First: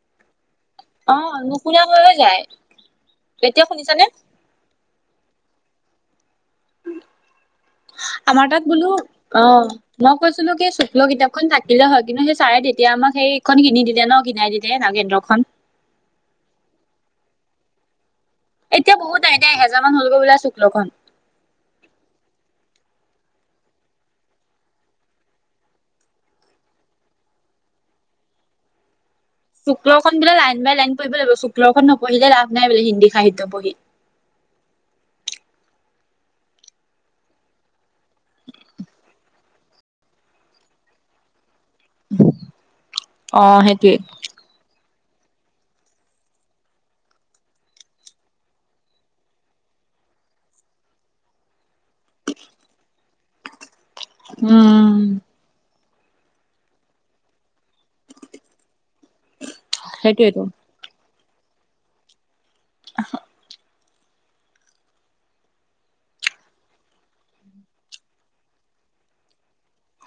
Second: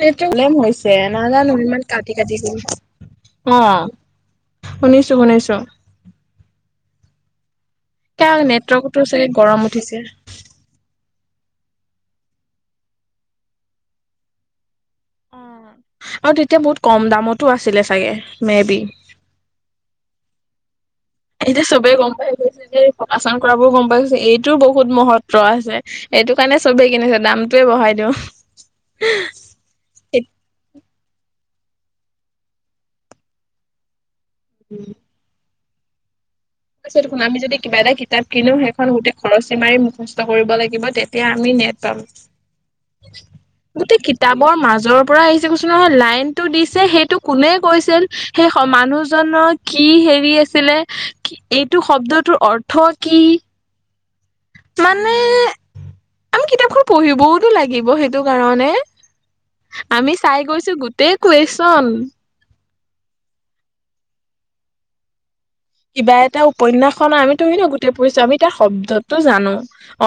Problem হৈছে অ নাজানো নুশুনা ইমান হৈ হৈ কাটি কাটি যায় দি অ এতিয়া শুনিছানে [unintelligible] শুনিছো শুনিছো তাৰ আমাৰ তাত বোলো নেটৱৰ্কতো চাগে অ গৰম উঠিছে। নখন শুক্ল কিতাপখন নাই দিলে হয় কিন্তু সেই চাৰে তেতিয়া আমাক সেইখন কিনি দিলে ন কিনাই দিলে নাগেন্দ্ৰখন। আৰু তেতিয়া বহুত কম দামতো আছিলে চাগে। Maybe. এতিয়া বহুত আহ এয়া এহেজাৰান হলগৈ ওলাইছো শককলখন। এতিয়া চবেই গম পাই গৈছে যে প্ৰকাচাৰ কৰাবোৰ গম পাই গৈছে এইটোও বহুত মহত্ব আছে। এইটো কাৰণে চবেই কিনিছে দামটোৱে বঢ়াই দিওঁ। [unintelligible] শুক্ল খন জিলা লাইন বাই লাইন। পঢ়িব লাগিব শুক্লখন পঢ়িলে লাভ নাই বুলি হিন্দী সাহিত্য পঢ়ি। ও [unintelligible] আছে দেখোন মাক নিজে দে কিবা এটা কিতাপ কিনোও সেইখন সুধে খৰচ। এমাই মুখস্থ কৰিব লাগিব তেতিয়া আমি নেট। কাম অ সেইটোৱে গোটেই কিতাবৰ মাজৰ। কি পৰা আহিছে কৈছ নহয় লাইনতটো দিছে সেইটো কোনে কৈছিল সেই স মানুহজননৰ কি। হেৰি আছিলে কি এইটো শব্দটোৰ অৰ্থ কি। ওঁম। মানে আমি কিতাপখন পঢ়িবওতো লাগিব সেইটো কাৰণে। আমি সেইটোয়েতো চাই গৈছো গোটেই কুৱেশ্যন। আ হা [unintelligible] কিবা এটা উপন্যাখনা আমিতো গোটেই পঢ়িছো আমি তাৰ শব্দতটো জানো।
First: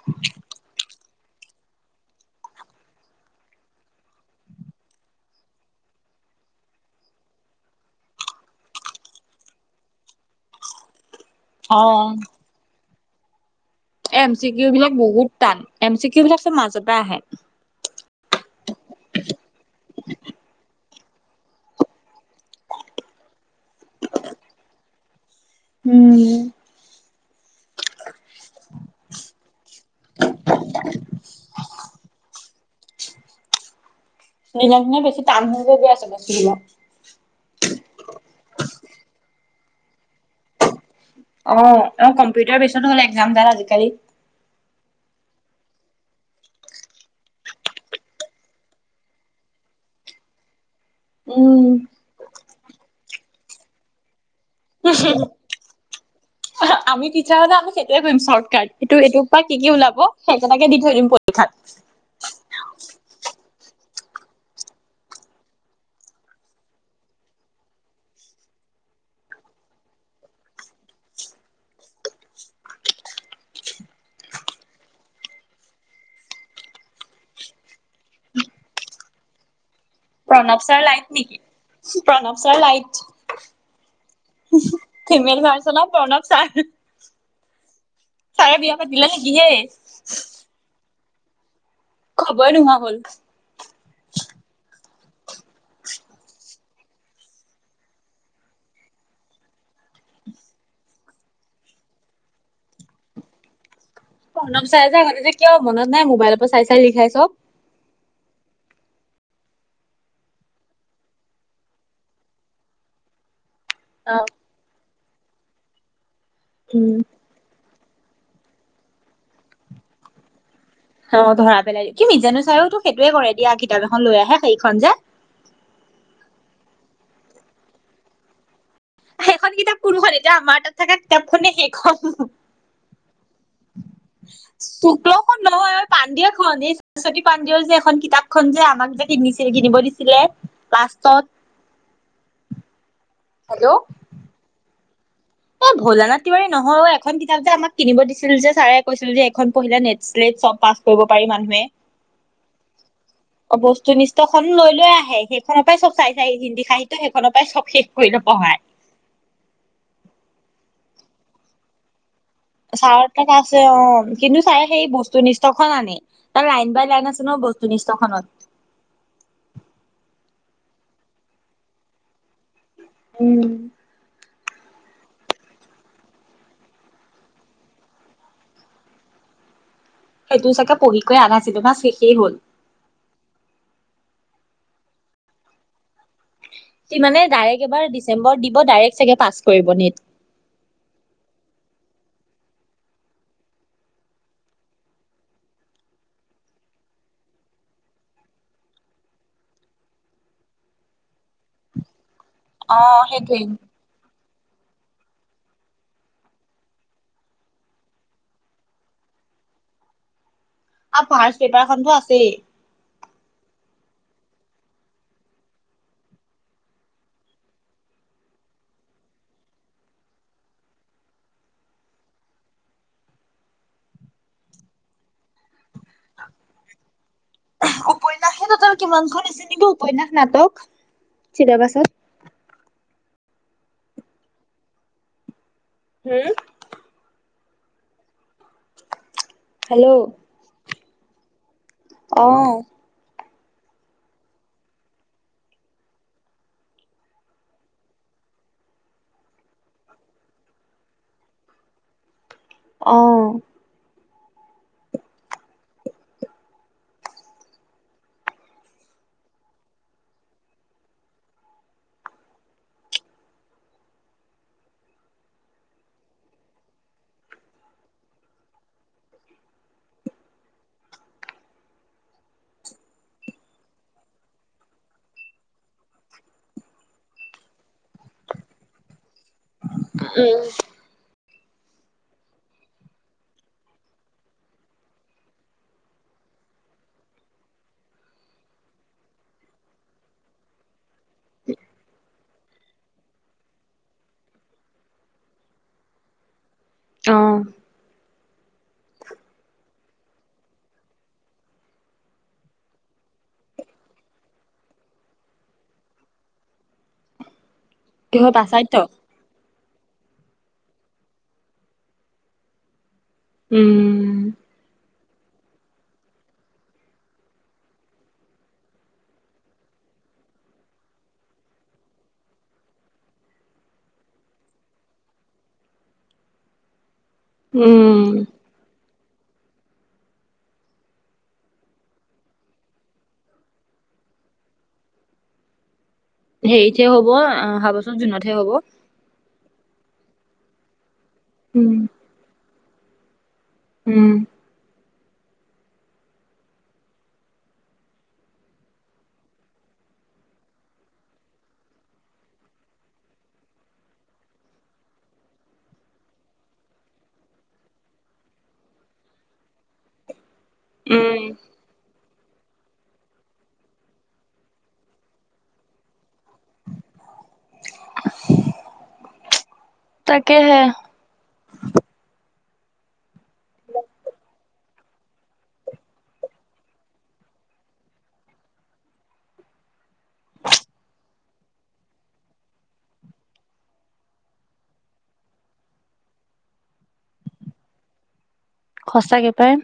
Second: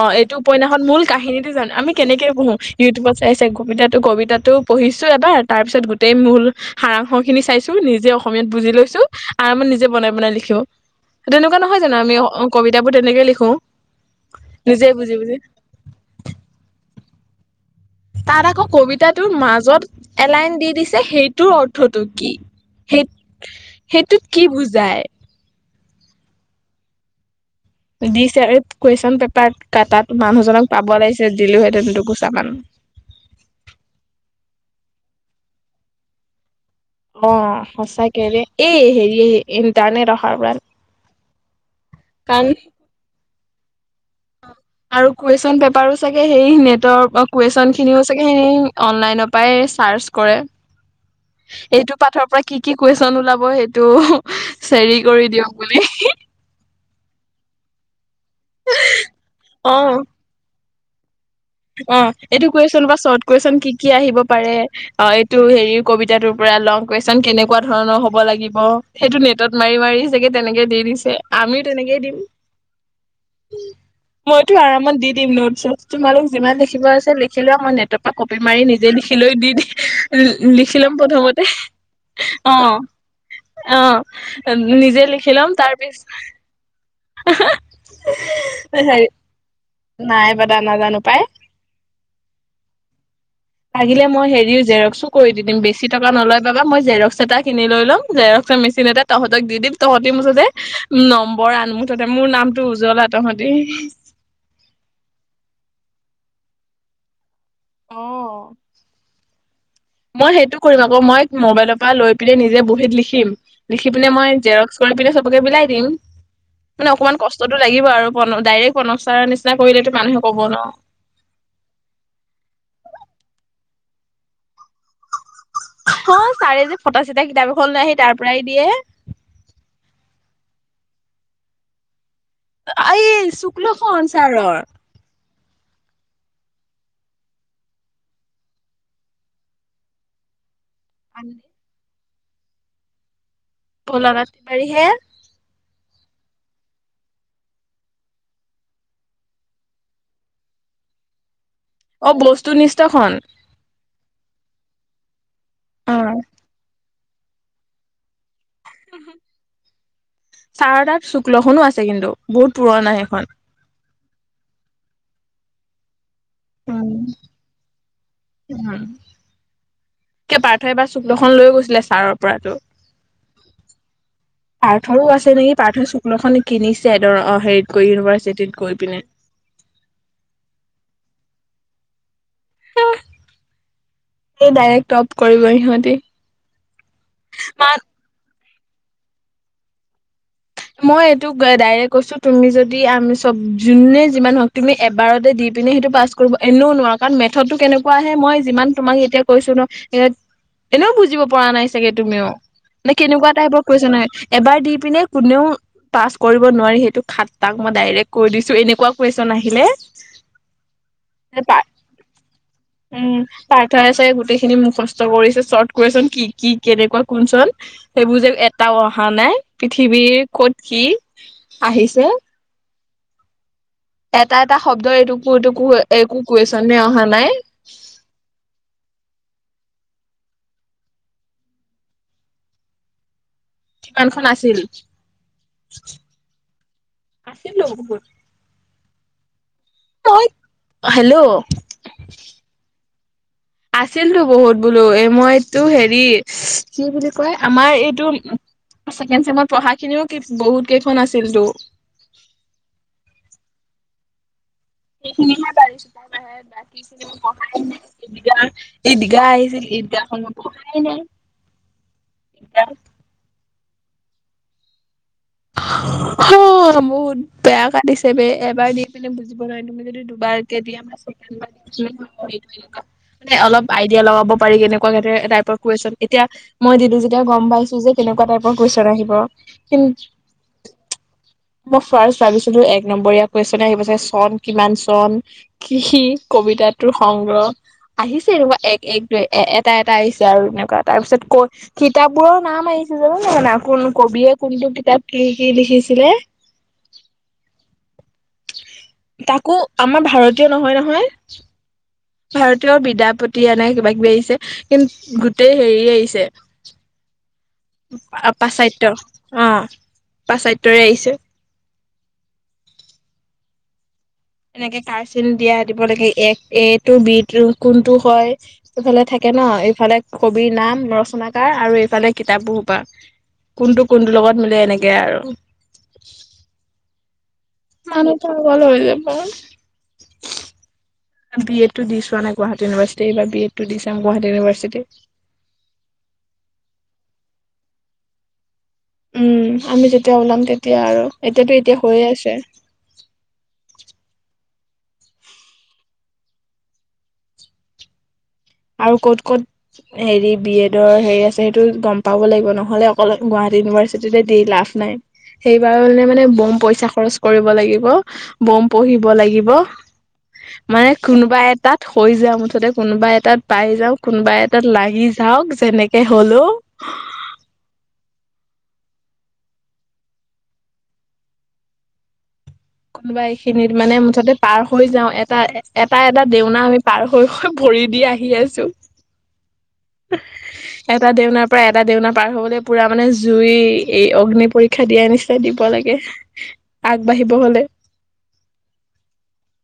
অ এইটো পন্যাসত মূল কাহিনীটো জানো আমি কেনেকে পঢ়ো ইউটিউবত চাই চাই কবিতাটো কবিতাটো পঢ়িছো এবাৰ তাৰ পিছত গোটেই মূল সাৰাং খিনি চাইছো নিজে অসমীয়াত বুজি লৈছো আমি নিজে বনাই বনাই লি ছ তেনেকুৱা নহয় অ জানো আমি অংক কিতাপবোৰ তেনেকে লিখো এম চি কিউ নিজে বিলাক বুজি বহুত বুজি টান এম চি চিউ বিলাক মাহা চুকা আহে তাত আকৌ কবিতাটোৰ মাজত এলাইন দি দি দিছে সেইটোৰ অৰ্থটো কি হিত সেইটোত কি বুজায় [unintelligible] ওঁম দিছে এড কুৱেশ্বন পেপাত কাতাত মানুহজনক পাব লাগিছে দিলোহেতেন দুঘোচা মান [unintelligible] দিনক দিনে বেছি টান হৈ গৈছে আছে বেছি দিনক অ সঁচাকে হেৰি ইণ্টাৰনেট অ [unintelligible] অ কাৰণ কম্পিউটাৰ বেচন হলে একজাম দাল বিছাৰি আৰু কুৱেশচন পেপাৰো চাগে সেই নেটৰ কুৱেশচন খিনিও চাগে সেই অনলাইনৰ পাই চা চাছ কৰে উম, এইটো পাঠৰ পৰা কি কি কুৱেচন ওলাব হেটো [unintelligible] চেৰি কৰি দিয়ক বুলি হি হি [unintelligible] আমি তিাৰলে আমি সেইয়োৱে কৰিম চৰ্টকাট এইটো এইটোৰ পা কি কি ওলাব অ', সেইকেইটে দি থৈ দিম ফুট অ এইটো কুৱেচন বা শট কোৱেচন কি কি আহিব পাৰে অ এইটো হেৰি কবিতাটোৰ পৰা লং কুৱেশচন কেনেকুৱা ধৰণৰ হব লাগিব সেইটো নেটত মাৰি মাৰি চেগে তেনেকে দি দিছে আমিও তেনেকে দিম [inaudible] ওম মইতো আৰামত দি দিম নোট চুট তোমালোক যিমান লিখিব আছে লিখিলেও মই নেটৰ পৰা কপি মাৰি নিজে লিখিলৈ দি দিম লি প্ৰণৱ ছাৰ লিখি লম লাইট নেকি? প্ৰথমতে প্ৰণৱ অ ছাই লাইট অ নিজে লিখি ফিমেল লম তাৰ ভাৰ্চন অফ পিছ প্ৰণৱ ছাৰ। আ হা ছাৰে বিয়া হেই পাতিলে নেকি হে? হাই বাদা নাজানো পাই খবৰে নোহোৱা হ'ল লাগিলে মই হেৰিও জেৰক্সচো কৰি দি দিম বেছি টকা নলয় বা মই জেৰক্স এটা কিনি লৈ লম জেৰক্স মেচিন এটা তহতক দি দিম তহঁতি মুথতে আন মুঠতে মোৰ নামটো উজ্জ্বলা তহঁতি। ত চাই চাই লিখাই চ। অ মই সেইটো কৰিম আকৌ মই মোবাইলৰ পৰা লৈ পিনে নিজে বহীত লিখিম লিখি পিনে অ' মই জক [unintelligible] কৰি পিনে চবকে বিলাই দিম উম, মানে অকমান ক লাগিব আৰু ডাইৰেক্ট প্ৰনৱাৰ নিচিনা কৰিলে মানুহে কব ন। অ ধৰা পেলাই দ কিমি জানো চাই তোক সেইটোৱে কৰে দিয়া কিতাপ এখন লৈ আহে সেইখন যে অ ছাৰে যে ফটা চিটা কিতাপ এখন লৈ আহি তাৰ পৰাই দিয়ে। সেইখন কিতাপ কোনখন এতিয়া আমাৰ তাত থকা কিতাপখনে সেইখন। আহ শুকখন নহয় পাণ্ডিয়া খন এই সৰস্বতী পাণ্ডেৰ যে এখন কিতাপখন যে আমাক যে কিনিছিল কিনিব দিছিলে। লাষ্টত। হেল্ল' ভলা ৰাতি বাৰি হে। [unintelligible] এ ভোলানাথ তিৱাৰী নহয়ও এখন কিতাপ যে আমাক কিনিব দিছিল যে ছাৰে কৈছিল যে এখনপঢ়িলে নেট্ট চব পা। [unintelligible] কৰিব পাৰি মানুহে। অ বস্তু নিষ্ঠখন। নিষ্ট খন লৈ লৈ আহে সেইখনৰ পৰাই অ চব চাই চাই হিন্দী সাহিত্য সেইখনৰ পৰাই চব শেষ কৰি পঢ়ায়। ছাৰ তাত শুক্ল খননো আছে কিন্তু। বহুত পুৰণা ছাৰত সেইখন তাত আছে অ কিন্তু ছাৰে সেই বস্তু নিষ্ট খন আনে। তাৰ লাইন বাই উম লাইন আছে ন বস্তুনিষ্টখনত। পাৰ্থ এবাৰ শুক্লখন লৈ গৈছিলে ছাৰৰ পৰাটো। উম পাৰ্থৰো আছে নেকি পাৰ্থ শুক্লখন কিনিছে ধৰ অ হেৰিত গৈ ইউনিভাৰ্চিটি গৈ পিনে। সেইটো চাগে পঢ়ি কৈ আধাছিলেভাচ শেষেই হ'ল। ডাইৰেক্ট টপ কৰিব সিহঁতি। সি মানে ডাৰেক্ট মাত এবাৰ ডিচম্বৰ দিব ডাৰেক্ট পাছ কৰিব নেট। মই এইটোক ডাৰেক্ট কৈছো তুমি যদি আমি চব যোনে যিমান হওক তুমি এবাৰতে দি প সেইটো পাছ কৰিব এনেও নোৱাৰ কাৰণ মেথতটো কেনেকুৱা আহে মই যিমান তোমাক এতিয়া কৈছো ন এনেও বুজিব পৰা নাই চাগে তুমিও অ নে কেনেকুৱা সেইটোৱে টাইপৰ কৈছা নহ। এবাৰ দি পিনে কোনেও পাছ কৰিব নোৱাৰি সেইটো খাটাং মই ডাৰেক্ট কৈ দিছো এনেকুৱা কুৱেশচন আহিলে। আৰু ফাৰ্ষ্ট পা পেপাৰখনতো আছেই। উম পা তাৰে চাৰে গোটেইখিনি মুখস্থ কৰিছে চৰ্ট কুৱেশচন কি কি কেনেকুৱা কোনচোন সেইবোৰ যে এটা, অহা নাই পৃথিৱীৰ ক'ত কি আহিছে। এটা এটা শব্দ এইটো এইটো একো কুৱেশচনে অহা নাই। ত কিমান খন আছে নেকি উপনয়াস নাটক চিতাৰ পাছত। কিমানখন আছিল। হম আছিলোঁ বহুত। হেল্ল' মই হেল্ল' অহ আছিলো বহুত বোলো এই মইটো হেৰি কি বুলি কয় আমাৰ এইটো ছেকেণ্ড চেমৰ পঢ়া খিনিও বহুত কেইখন আছিলতো। অহ সেইখিনিহে পাৰিছো তাৰ বাকীখিনি মই পঢ়াই এই দিঘা আহিছিল। বিয়াখনাই নাই [inaudible] [inaudible] [unintelligible] বহুত বেয়া কাটিছে ব এবাৰ দি পিনে বুজিব নোৱাৰি তুমি যদি দুবাৰকে দি আমাৰ চ এইটোৱে কাম মানে অলপ আইডিয়া লগাব পাৰি কেনেকুৱা কুৱেচণ এতিয়া মই দিলো যেতিয়া গম পাইছো যে এনেকুৱা টাইপৰ কুৱেচন আহিব কিন্তু উম মই ফাৰ্ষ্ট ভাবিছিলো এক নম্বৰীয়া কুৱেচন আহিব যে চন কিমান চন কি কি কবি তে টোৰ সংগ্ৰহ আহিছে এনেকুৱা এক এক দুই এ এটা এটা আহিছে আৰু এনেকুৱা তাৰ পিছত কৈ কিতাপ বোৰৰ নাম আহিছে জান নাই কোন কবিয়ে কোনটো কিতাপ কি কি লিখিছিলে। অ তাকো আমাৰ ভাৰতীয় নহয় নহয়। ভাৰতীয় বিদাপতি এনে কিবা কিবি আহিছে কিন্তু গোটেই হেৰি আহিছে। [inaudible] পাচাইত পাশ্চাত্য অ পাশ্চাত্যৰে আহিছে। উম এনেকে কাৰচিন দিয়া দিব লাগে এক এ টু বি কোনটো হয় সেইফালে থাকে ন। এইফালে কবিৰ নাম ৰচনাকাৰ আৰু এইফালে কিতাপৰ সোপা। কোনটো কোনটো লগত মিলে এনেকে আৰু [inaudible] উম মানু্হ পাগল হৈ যাম। [inaudible] বি এড টো দি চোৱা নাই গুৱাহাটী ইউনিভাৰ্চিটি এইবাৰ বি এড টো দি চাম গুৱাহাটী ইউনিভাৰ্চিটি হেৰিতহে হ'ব অহা বছৰ জুনতহে হ'ব। উম আমি যেতিয়া ওলাম তেতিয়া আৰু এতিয়াতো উম এতিয়া হৈয়ে আছে উম, আৰু ক'ত ক'ত হেৰি বি এডৰ হেৰি আছে সেইটো গম পাব লাগিব নহ'লে অকল গুৱাহা ইউনিভাৰ্চিটিতে দি লাভ নাই সেইবাৰে মানে বম পইচা খৰচ কৰিব লাগিব বম পঢ়িব লাগিব মানে উম। কোনোবা এটাত হৈ যায় মুঠতে কোনোবা এটাত পাই যাওঁ কোনোবা এটাত লাগি যাওঁক যেনেকে হলো তাকেহে কোনোবা এইখিনিত মানে মুঠতে পাৰ হৈ যাওঁ এটা এটা এটা দেওনা আমি পাৰ হৈ হৈ ভৰি দি আহি আছো [inaudible] এটা দেউনাৰ পৰা এটা দেউনাাৰ পাৰ হবলৈ পুৰা মানে জুই এই অগ্নি পৰীক্ষা দিয়া নি নিচনা দিব লাগে আগবাঢ়িব হলে সঁচাকৈ পায়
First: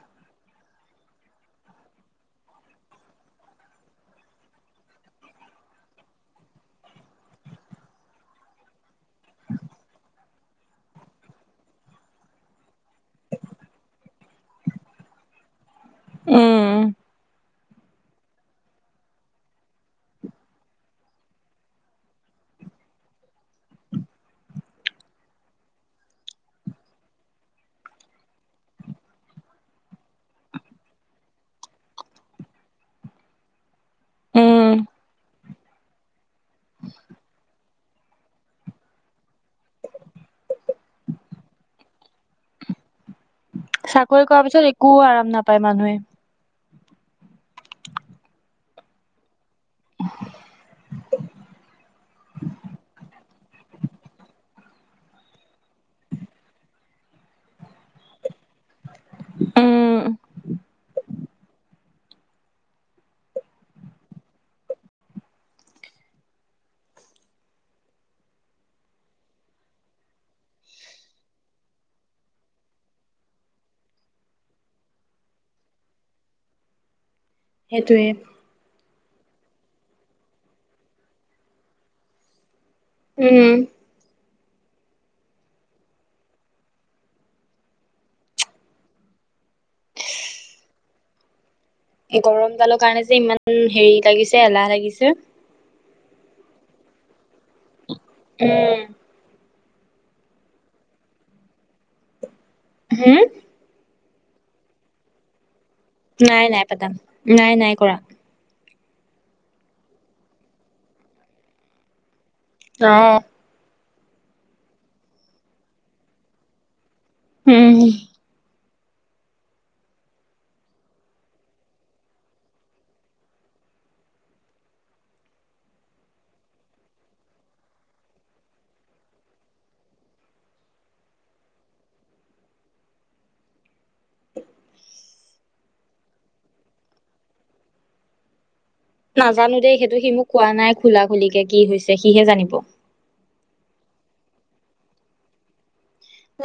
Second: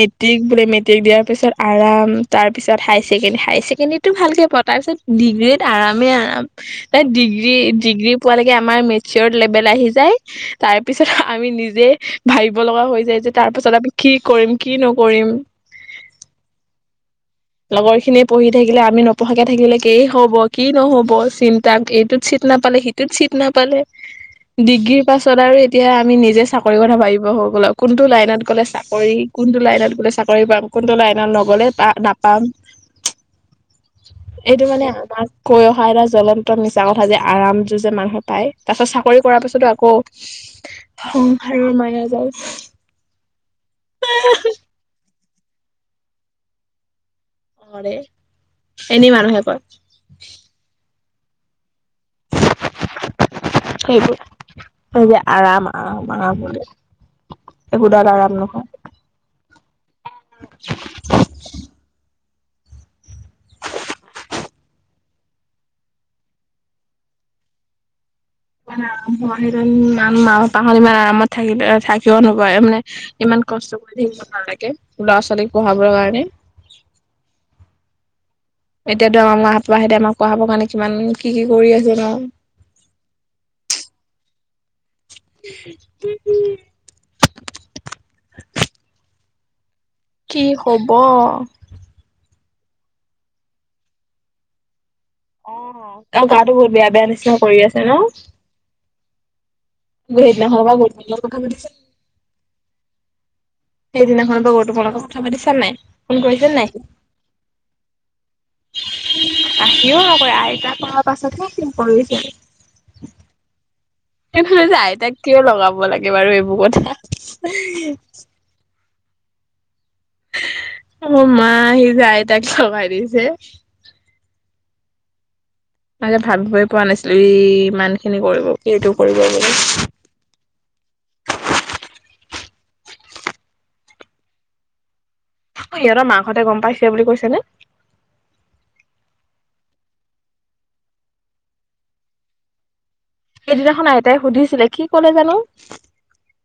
মেট্ৰিক বোলে মেট্ৰিক দিয়াৰ পিছত আৰাম তাৰপিছত হাই ছেকেণ্ডে হাই ছেকেণ্ডৰীটো ভালকৈ প তাৰপিছত ডিগ্ৰীত আৰামে আৰাম ডিগ্ৰী ডিগ্ৰী পোৱালৈকে আমাৰ মেচিঅৰ্ড লেভেল আহি যায় তাৰ পিছত আমি নিজে ভাবিব লগা হৈ যায় যে তাৰ পাছত আমি কি কৰিম কি নকৰিম উম লগৰ খিনিয়ে পঢ়ি থাকিলে আমি নপঢ়াকে থাকিলে কেই হব কি নহব চিন্তা এইটোত নাপালে সিটোত চিট নাপালে ডিগ্ৰীৰ পাছত আৰু এতিয়া আমি নিজে চাকৰি কথা ভাবিব হৈ গল কোনটো লাইনত গ'লে চাকৰি কোনটো লাইনত গলে চাকৰি পাম কোনটো লাইনত নগলে না পাম এইটো উম। মানে আমাৰ কৈ অহা এটা জ্বলন্ত মিছা কথা যে আৰাম যোৰ যে মানুহে পায় তাৰ পিছত চাকৰি কৰাৰ পিছতো আকৌ সংসাৰৰ মায়া জাল চাকৰি কৰা পিছত একো আৰাম নাপায় মানুহে। নোৱাৰে এনেই মানুহে কয়। [inaudible] সেইবোৰ যে আৰাম আৰাম আৰাম বুলে এইবোৰ [unintelligible] উম সেই ই মাহ পাহত ইমান আৰামত থাকিল থাকিব নপাৰে মানে ইমান কষ্ট কৰি থাকিব নালাগে ল'ৰা ছোৱালীক পঢ়াবৰ কাৰণে সেইটোৱে এতিয়াতো আমাৰ মাহেতে আমাক পঢ়াবৰ কাৰণে কিমান কি কি কৰি আছে ন। উম উম উম কি হব গৰম কালৰ কাৰণে যে ইমান হেৰি লাগিছে এলাহ লাগিছে অ অ গাটো বহুত বেয়া বেয়া নিচিনা কৰি আছে ন উম, [unintelligible] হম সেইদিনাখনৰ বা তোমাৰ লগত কথা পাতিছা নাই। ফোন নাই কৰিছে নাই পাতা নাই নাই কৰা আহিও নকয় আইতা পঢ়াৰ পাছতহে কৰি য আহ সেই মানে যে আইতাক কিয় লগাব লাগে বাৰু এইবোৰ কথা উম, অ মা সি যে আই তাক লগায় দিছে মই যে ভাবিবই পোৱা নাছিলো ই ইমান খিনি কৰিব সেটো কৰিব বুলি [inaudible] সিহঁতৰ মাকহঁতে গম পাইছে বুলি কৈছেনে? নাজানো দেই সেইটো সি মোক কোৱা নাই খোলা খুলিকে কি হৈছে সিহে জানিব। সেইদিনাখন আইতাই সুধিছিলে কি কলে জানো!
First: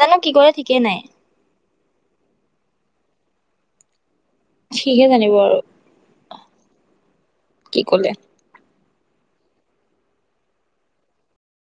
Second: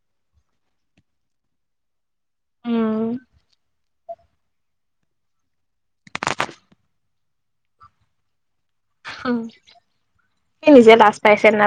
জানো কি কৰে ঠিকেই নাই। উম সিহে জানিব আৰু। কি কলে? সি নিজে লাজ পাইছে না?